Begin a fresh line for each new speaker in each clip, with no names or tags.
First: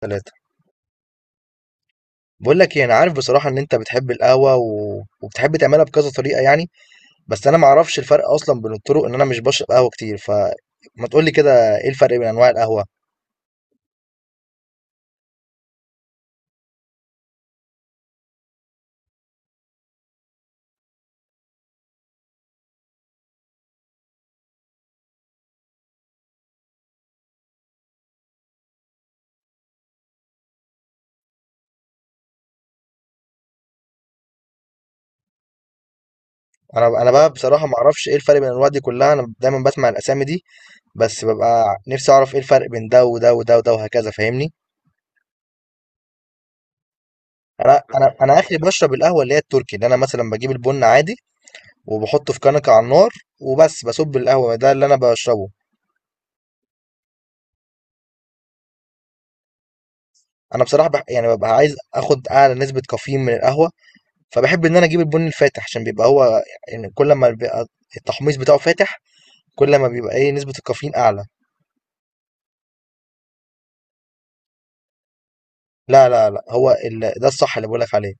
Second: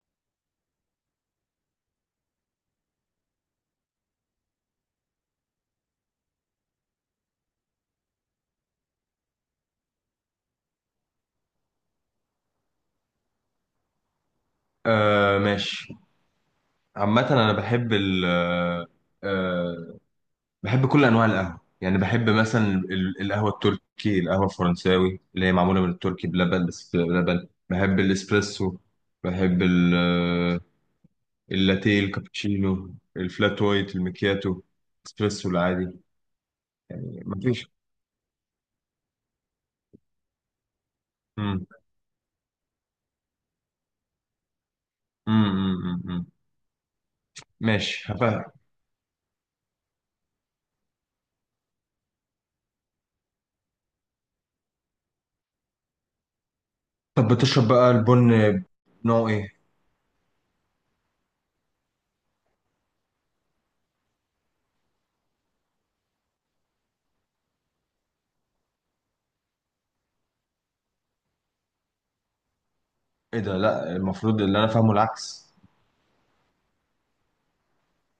تلاتة. بقول لك ايه، انا عارف بصراحه ان انت بتحب القهوه وبتحب تعملها بكذا طريقه يعني. بس انا ما اعرفش الفرق اصلا بين الطرق ان انا مش بشرب قهوه كتير، فما تقول لي كده ايه الفرق بين انواع القهوه؟
آه، ماشي. عامة أنا بحب ال آه آه، بحب كل أنواع القهوة، يعني بحب مثلا القهوة التركي، القهوة الفرنساوي اللي هي معمولة من التركي بلبن، بس بلبن. بحب الإسبريسو، بحب اللاتيه الكابتشينو، الفلات وايت، المكياتو، الإسبريسو العادي.
انا بقى بصراحه
مفيش.
ما اعرفش ايه الفرق بين الانواع دي كلها، انا دايما بسمع الاسامي دي. بس
مم.
ببقى نفسي اعرف ايه الفرق بين ده وده وده وده وهكذا، فاهمني؟
مم. مم. مم.
انا
ماشي،
انا انا
هبقى.
اخري بشرب القهوه اللي هي التركي، اللي انا مثلا بجيب البن عادي وبحطه في كنكه على النار وبس بصب القهوه ده اللي انا بشربه.
طب بتشرب بقى البن نوع إيه؟
انا بصراحه يعني ببقى عايز اخد اعلى نسبه كافيين من القهوه. فباحب إن أنا أجيب البُني الفاتح، عشان بيبقى هو يعني كل أمّا بيبقى التحميص بتاعه فاتح، كل ما بيبقى إيه نسبة الكافيين أعلى.
إيه ده؟ لأ، المفروض اللي أنا فاهمه العكس.
لا، لا، لأ، هو ده الصح اللي باقول لك عليه،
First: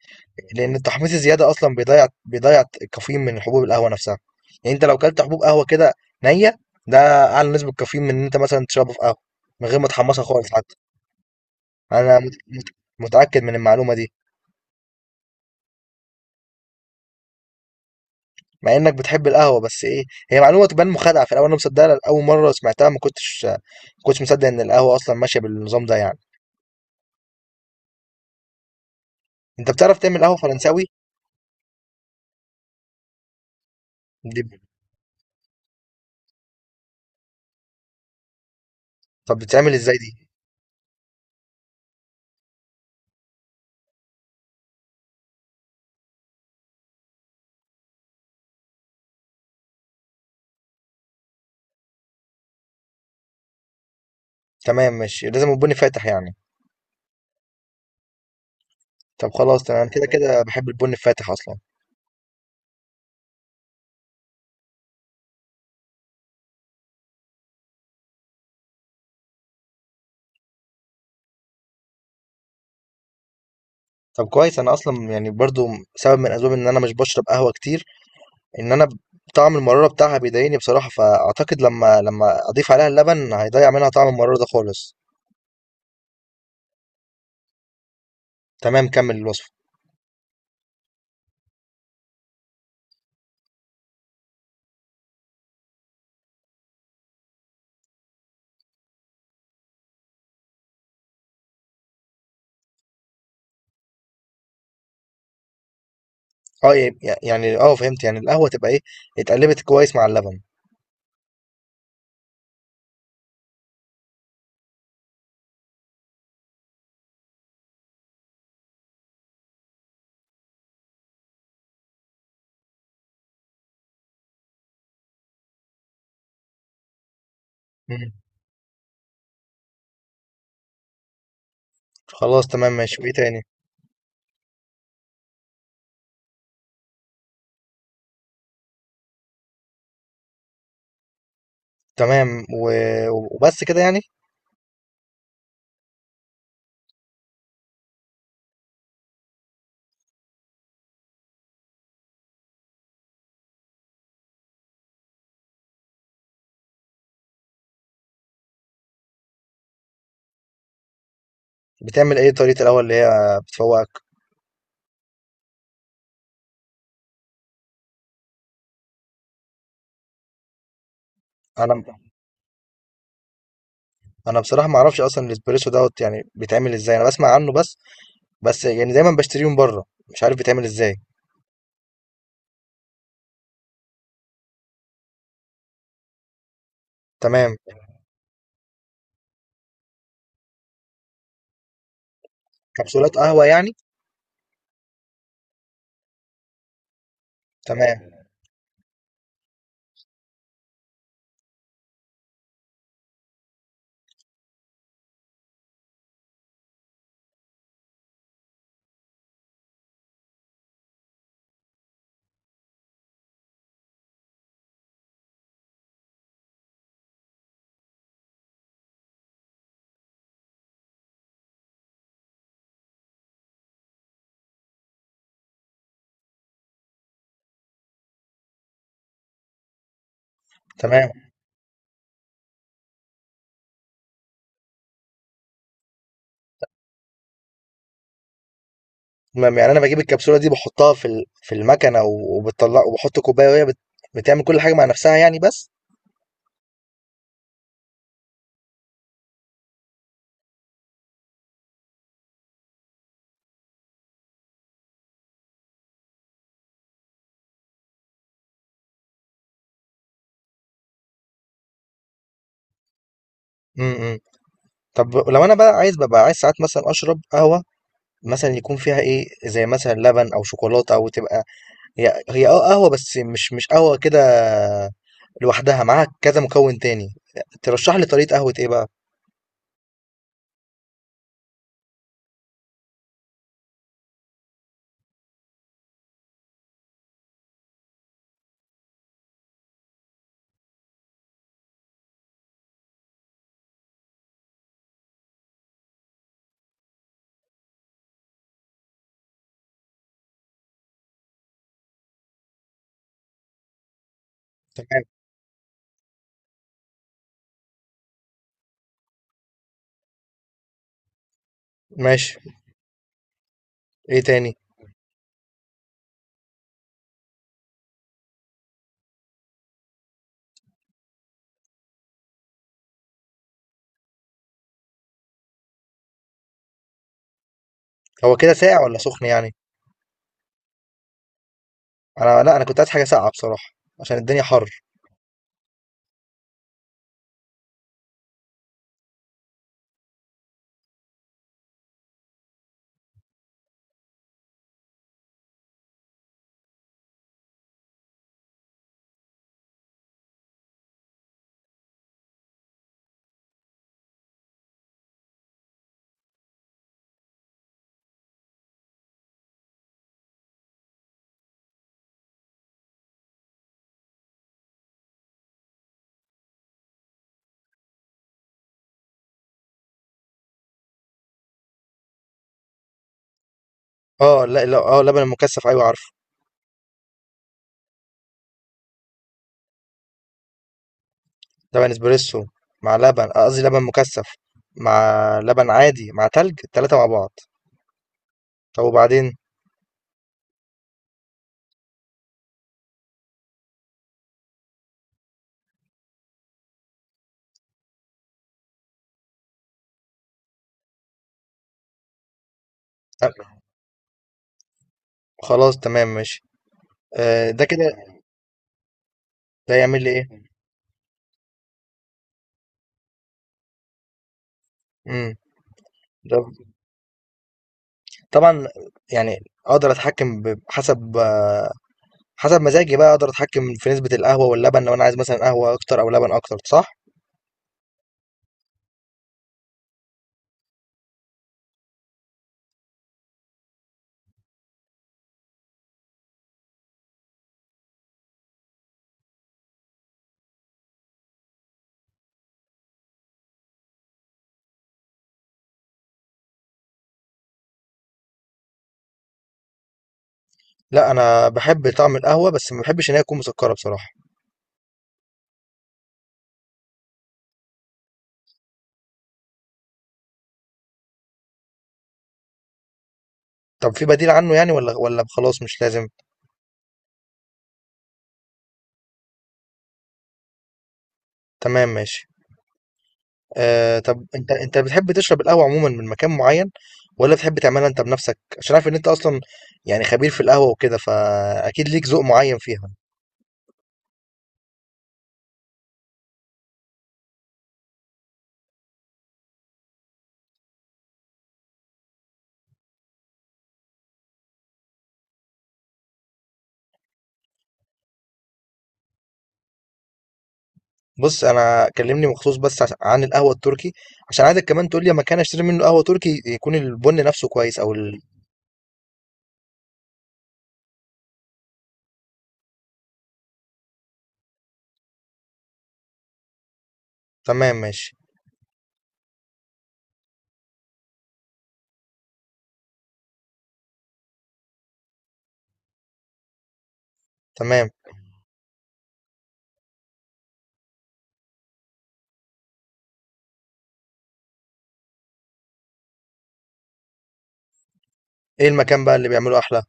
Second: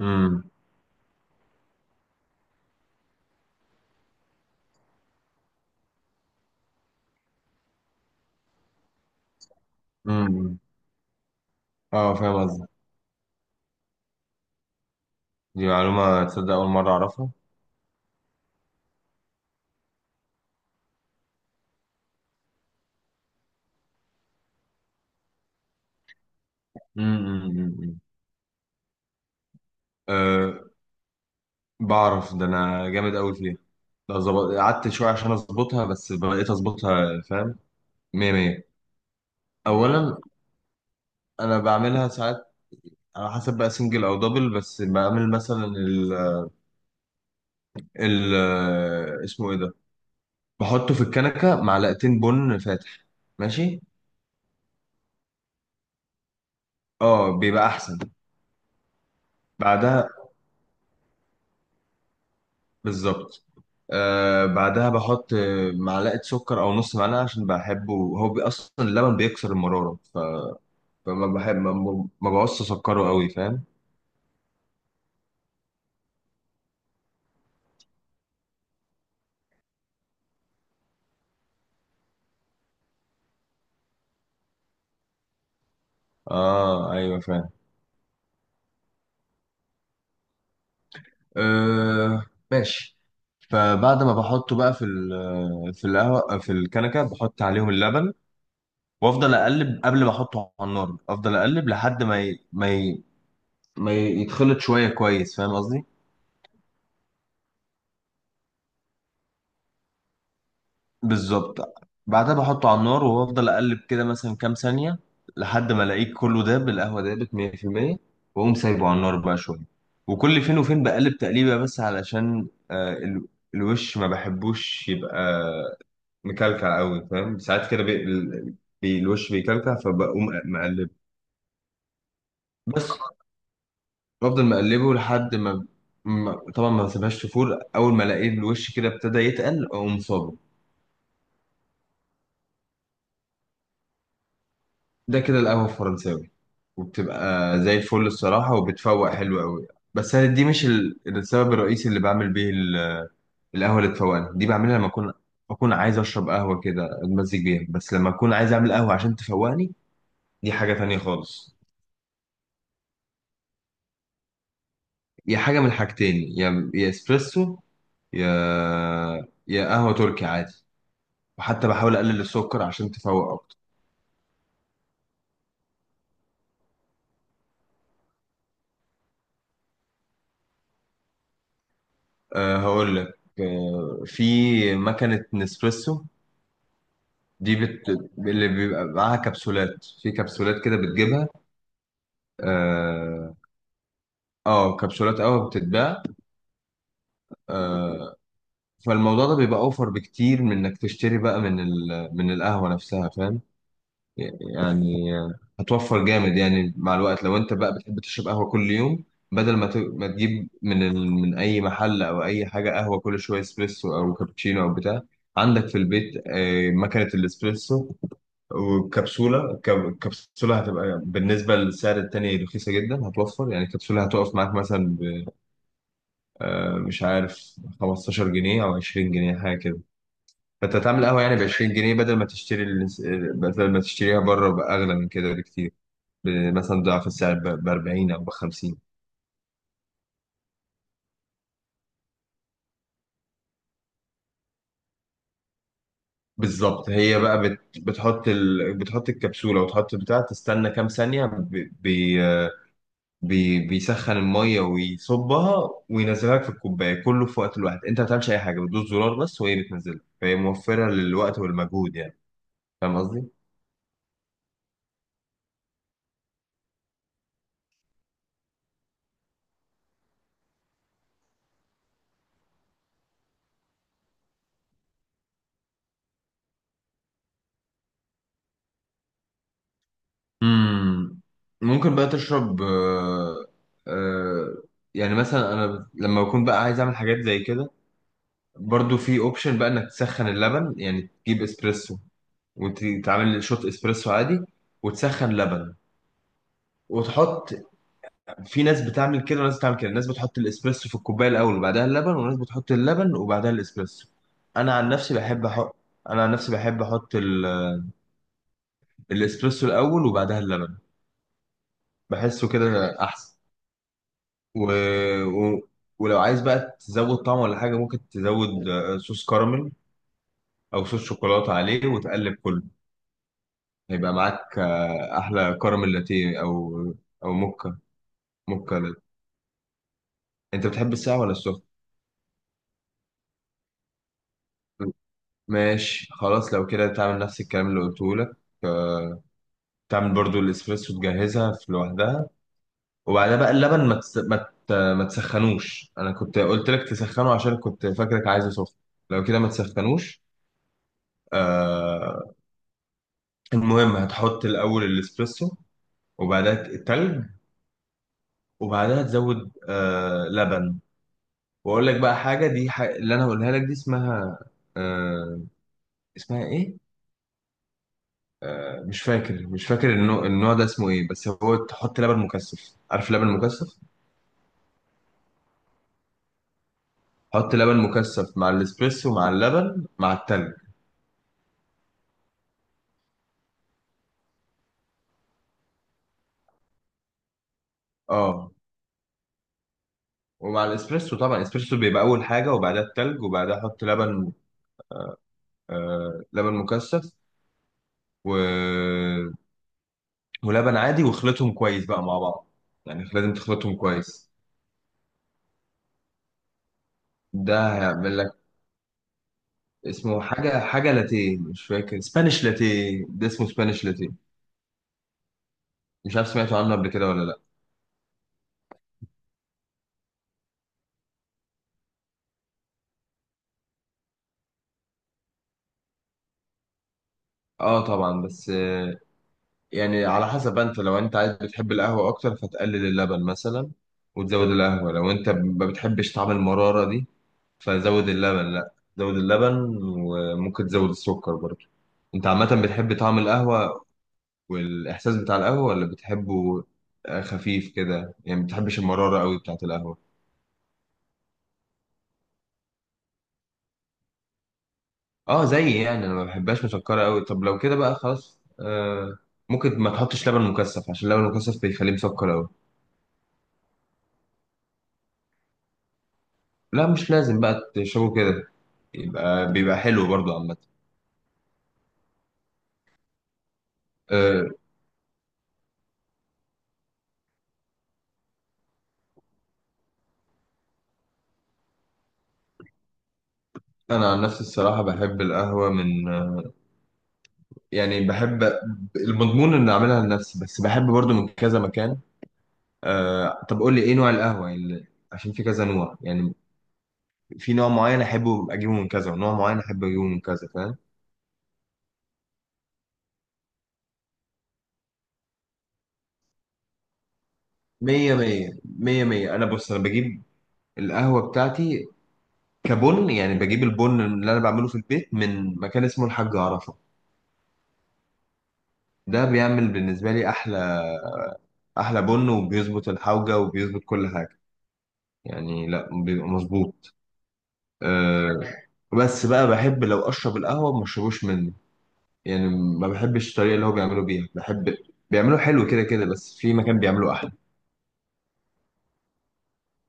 مم.
لإن التحميص الزيادة أصلًا بيضيّع الكافيين من حبوب القهوة نفسها. يعني أنت لو كلت حبوب قهوة كده نيّة، ده أعلى نسبة كافيين من إن أنت مثلًا تشربه في قهوة، من غير ما تحمّصها خالص
مم.
حتى.
اه،
أنا مت
فاهم
مت
قصدك.
متأكد من المعلومة دي،
دي معلومة تصدق أول مرة أعرفها.
مع إنك بتحب القهوة، بس إيه، هي معلومة تبان مخادعة في الأول، أنا مصدقها أول مرة سمعتها ما كنتش مصدق إن القهوة أصلًا ماشية بالنظام ده يعني.
امم.
انت بتعرف تعمل قهوة
أه،
فرنساوي؟
بعرف ده، أنا جامد أوي فيها، لو
دي،
ظبط قعدت شوية عشان أظبطها، بس بقيت أظبطها، فاهم. مية مية.
طب بتتعمل ازاي
أولا
دي؟
أنا بعملها ساعات على حسب بقى سنجل أو دبل. بس بعمل مثلا ال اسمه إيه ده، بحطه في الكنكة معلقتين بن فاتح. ماشي.
تمام ماشي، لازم البن فاتح يعني؟
اه، بيبقى أحسن.
طب خلاص تمام، كده
بعدها،
كده بحب البن الفاتح اصلا.
بالظبط، بعدها بحط معلقة سكر أو نص معلقة، عشان بحبه هو أصلا اللبن بيكسر المرارة، فما بحب ما بعوزش أسكره أوي، فاهم.
طب كويس، انا اصلا يعني برضو سبب من اسباب ان انا مش بشرب قهوة كتير ان انا طعم المرارة بتاعها بيضايقني بصراحة، فاعتقد لما اضيف عليها اللبن هيضيع منها طعم المرارة ده خالص.
آه، أيوه، فاهم.
تمام، كمل الوصفة.
آه، ماشي. فبعد ما بحطه بقى في في القهوة في الكنكة، بحط عليهم اللبن وأفضل أقلب قبل ما أحطه على النار، أفضل أقلب لحد ما ما يتخلط شوية كويس، فاهم قصدي.
اه يعني اه فهمت، يعني القهوة تبقى ايه اتقلبت كويس مع اللبن.
بالظبط. بعدها بحطه على النار وافضل اقلب كده مثلا كام ثانيه، لحد ما الاقيه كله داب، القهوه دابت 100%، واقوم سايبه على النار بقى شويه. وكل فين وفين بقلب تقليبه، بس علشان الوش ما بحبوش يبقى مكلكع قوي، فاهم، ساعات كده
مم.
بي الوش بيكلكع فبقوم مقلبه.
خلاص تمام
بس
ماشي، وايه تاني؟
بفضل مقلبه لحد ما طبعا ما بسيبهاش تفور، اول ما الاقي الوش كده ابتدى يتقل اقوم صابه.
تمام وبس كده يعني.
ده كده القهوة الفرنساوي، وبتبقى زي الفل الصراحة، وبتفوق حلو قوي. بس أنا دي مش السبب الرئيسي اللي بعمل بيه القهوة اللي تفوقني دي بعملها لما أكون عايز أشرب قهوة كده أتمزج بيها. بس لما أكون عايز أعمل قهوة عشان تفوقني، دي حاجة تانية خالص.
بتعمل ايه طريقة القهوة اللي هي بتفوقك؟
يا حاجة من الحاجتين، يا إسبريسو، يا يا قهوة تركي عادي، وحتى
انا
بحاول أقلل السكر عشان تفوق أكتر.
انا بصراحة ما اعرفش اصلا الاسبريسو دوت يعني بيتعمل ازاي، انا بسمع عنه بس، بس يعني دايما بشتريه من بره مش عارف بيتعمل ازاي.
أه، هقول لك. في مكنة نسبريسو. دي
تمام.
بت... اللي بيبقى معاها كبسولات، في كبسولات كده بتجيبها.
كبسولات
اه.
قهوة يعني؟
آه، كبسولات قهوة بتتباع.
تمام،
آه... فالموضوع ده بيبقى اوفر بكتير من انك تشتري بقى من من القهوة نفسها، فاهم. يعني هتوفر جامد يعني مع الوقت لو انت بقى بتحب تشرب قهوة كل يوم، بدل ما تجيب من من اي محل او اي حاجة قهوة كل شوية، اسبريسو او كابتشينو او بتاع. عندك في البيت مكنة الاسبريسو، وكبسولة. كبسولة هتبقى بالنسبة للسعر التاني رخيصة جدا، هتوفر يعني. كبسولة هتقف معاك مثلا مش عارف 15 جنيه أو 20 جنيه حاجة كده. فأنت هتعمل
تمام،
قهوة يعني ب 20 جنيه بدل ما تشتري بدل ما تشتريها بره بأغلى من كده بكتير، مثلا ضعف السعر ب 40 أو ب 50.
تمام، يعني انا بجيب الكبسولة دي بحطها في المكنة وبتطلع وبحط كوباية وهي بتعمل كل حاجة مع نفسها يعني بس.
بالظبط. هي بقى بتحط بتحط الكبسولة، وتحط بتاع، تستنى كام ثانية، بيسخن المية ويصبها وينزلها لك في الكوباية، كله في وقت الواحد. انت ما بتعملش اي حاجة، بتدوس زرار بس وهي بتنزلها، فهي موفرة للوقت والمجهود يعني. فاهم قصدي؟
امم. طب لو انا بقى عايز، ببقى عايز ساعات مثلا اشرب قهوة مثلا يكون فيها ايه زي مثلا لبن او شوكولاتة او تبقى هي اه قهوة بس مش قهوة كده لوحدها، معاها كذا مكون تاني. ترشح لي طريقة قهوة ايه بقى؟
امم. ممكن بقى تشرب. آه يعني مثلا انا لما بكون بقى عايز اعمل حاجات زي كده، برضو في اوبشن بقى انك تسخن اللبن. يعني تجيب اسبريسو وتعمل شوت اسبريسو عادي، وتسخن لبن، وتحط. في ناس بتعمل كده وناس بتعمل كده، الناس بتحط الاسبريسو في الكوبايه الاول وبعدها اللبن، وناس بتحط اللبن وبعدها الاسبريسو. انا عن
تمام
نفسي بحب احط انا عن نفسي بحب احط الاسبريسو الاول وبعدها اللبن.
ماشي.
بحسه كده احسن.
ايه تاني؟
و... و... ولو عايز بقى تزود طعم ولا حاجه، ممكن تزود صوص كراميل او صوص شوكولاته عليه وتقلب كله، هيبقى معاك احلى كراميل لاتيه، او موكا،
هو كده
موكا
ساقع ولا
لاتيه.
سخن يعني؟
انت بتحب الساقع ولا السخن؟
انا، لا، انا كنت عايز حاجة ساقعة بصراحة، عشان الدنيا حر.
ماشي، خلاص، لو كده تعمل نفس الكلام اللي قلته لك. تعمل برضو الاسبريسو، تجهزها في لوحدها، وبعدها بقى اللبن ما تس... ما ت... ما تسخنوش، انا كنت قلت لك تسخنه عشان كنت فاكرك عايزه سخن، لو كده ما تسخنوش. آه... المهم، هتحط الاول الاسبريسو، وبعدها التلج، وبعدها تزود لبن. واقول لك بقى حاجه، اللي انا هقولها لك دي اسمها آه... اسمها ايه، مش فاكر، النوع ده اسمه ايه، بس هو تحط لبن مكثف. عارف لبن مكثف؟
اه، لا لا، اه لبن مكثف، ايوه عارفه.
حط لبن مكثف مع الاسبريسو مع اللبن مع التلج.
لبن اسبريسو مع لبن قصدي لبن مكثف، مع لبن عادي مع تلج، التلاتة مع بعض.
اه.
طب وبعدين؟
ومع الاسبريسو طبعا، الاسبريسو بيبقى اول حاجه وبعدها التلج وبعدها حط لبن، آه، لبن مكثف و... ولبن عادي، واخلطهم كويس بقى مع بعض، يعني لازم
آه،
تخلطهم كويس.
خلاص تمام ماشي. آه، ده
ده
كده.
هيعمل لك،
ده يعمل لي
اسمه
ايه؟
حاجه، لاتيه، مش فاكر، سبانيش لاتيه، ده اسمه سبانيش لاتيه.
امم.
مش عارف
ده
سمعتوا عنه قبل كده ولا لا.
طبعا، يعني اقدر اتحكم حسب حسب مزاجي بقى، اقدر اتحكم في نسبة القهوة واللبن لو انا عايز مثلا قهوة اكتر او لبن اكتر، صح؟
اه طبعا، بس يعني على حسب، لو انت عايز، بتحب القهوة اكتر فتقلل اللبن مثلا وتزود القهوة، لو انت ما بتحبش طعم المرارة دي، فزود اللبن، لا زود اللبن، وممكن تزود السكر برضه. انت عامة بتحب طعم القهوة والاحساس بتاع القهوة، ولا بتحبه خفيف كده يعني، ما بتحبش المرارة قوي بتاعت القهوة؟
لا، انا بحب طعم القهوة بس ما بحبش ان هي تكون مسكرة بصراحة.
اه زي، يعني انا ما بحبهاش مسكرة قوي. طب لو كده بقى خلاص، ممكن ما تحطش لبن مكثف، عشان اللبن المكثف بيخليه مسكر قوي.
طب في بديل عنه يعني ولا خلاص مش لازم؟
لا مش لازم، بقى تشربه كده، يبقى بيبقى حلو برضو عامة.
تمام ماشي. آه، طب
أه،
انت بتحب تشرب القهوة عموما من مكان معين، ولا بتحب تعملها انت بنفسك؟ عشان عارف ان انت اصلا يعني خبير في القهوة وكده، فاكيد ليك ذوق معين فيها.
أنا عن نفسي الصراحة بحب القهوة من، يعني بحب المضمون إن أعملها لنفسي، بس بحب برضو من كذا مكان. أه، طب قول لي إيه نوع القهوة يعني، عشان في كذا نوع يعني، في نوع معين أحبه أجيبه من كذا ونوع معين أحب أجيبه من كذا، فاهم.
بص، انا كلمني مخصوص بس عن القهوة التركي، عشان عايزك كمان تقول لي مكان اشتري منه قهوة تركي يكون البن نفسه كويس او
مية
ال...
مية مية مية. أنا بص، أنا بجيب القهوة بتاعتي كبن، يعني بجيب البن اللي أنا بعمله في البيت من مكان اسمه الحاج عرفة.
تمام ماشي.
ده بيعمل بالنسبة لي أحلى، بن، وبيظبط الحوجة وبيظبط كل حاجة، يعني لا بيبقى مظبوط.
تمام.
أه. بس بقى بحب لو اشرب القهوه ما اشربوش منه، يعني ما بحبش الطريقه اللي هو بيعملوا بيها، بحب بيعملوا حلو كده كده، بس في مكان بيعملوا احلى.
ايه المكان بقى اللي بيعمله احلى؟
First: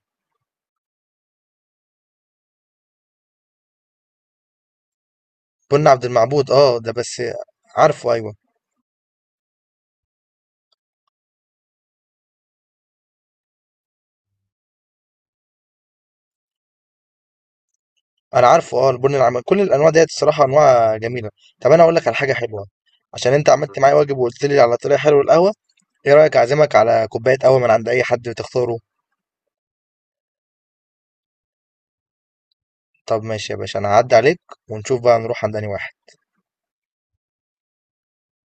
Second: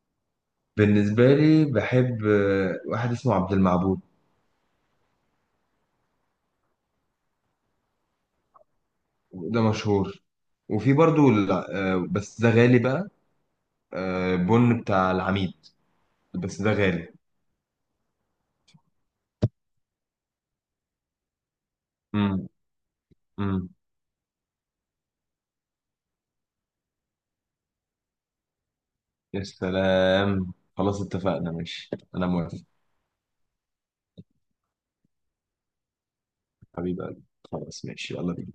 بالنسبه لي بحب واحد اسمه عبد المعبود،
بن عبد المعبود، اه ده بس، عارفه، ايوه.
ده مشهور. وفي برضو بس ده غالي بقى، بن بتاع العميد، بس ده غالي.
انا عارفه، اه، البن العم كل الانواع ديت الصراحه انواع جميله. طب انا اقول لك على حاجه
امم.
حلوه، عشان انت
امم.
عملت معايا واجب وقلت لي على طريقه حلوه القهوه. ايه رايك اعزمك على كوبايه قهوه من عند اي حد تختاره؟
يا سلام، خلاص اتفقنا، ماشي، انا موافق.
طب ماشي يا باشا، انا هعدي عليك ونشوف بقى نروح عند انهي واحد.
حبيبي، خلاص ماشي، يلا بينا.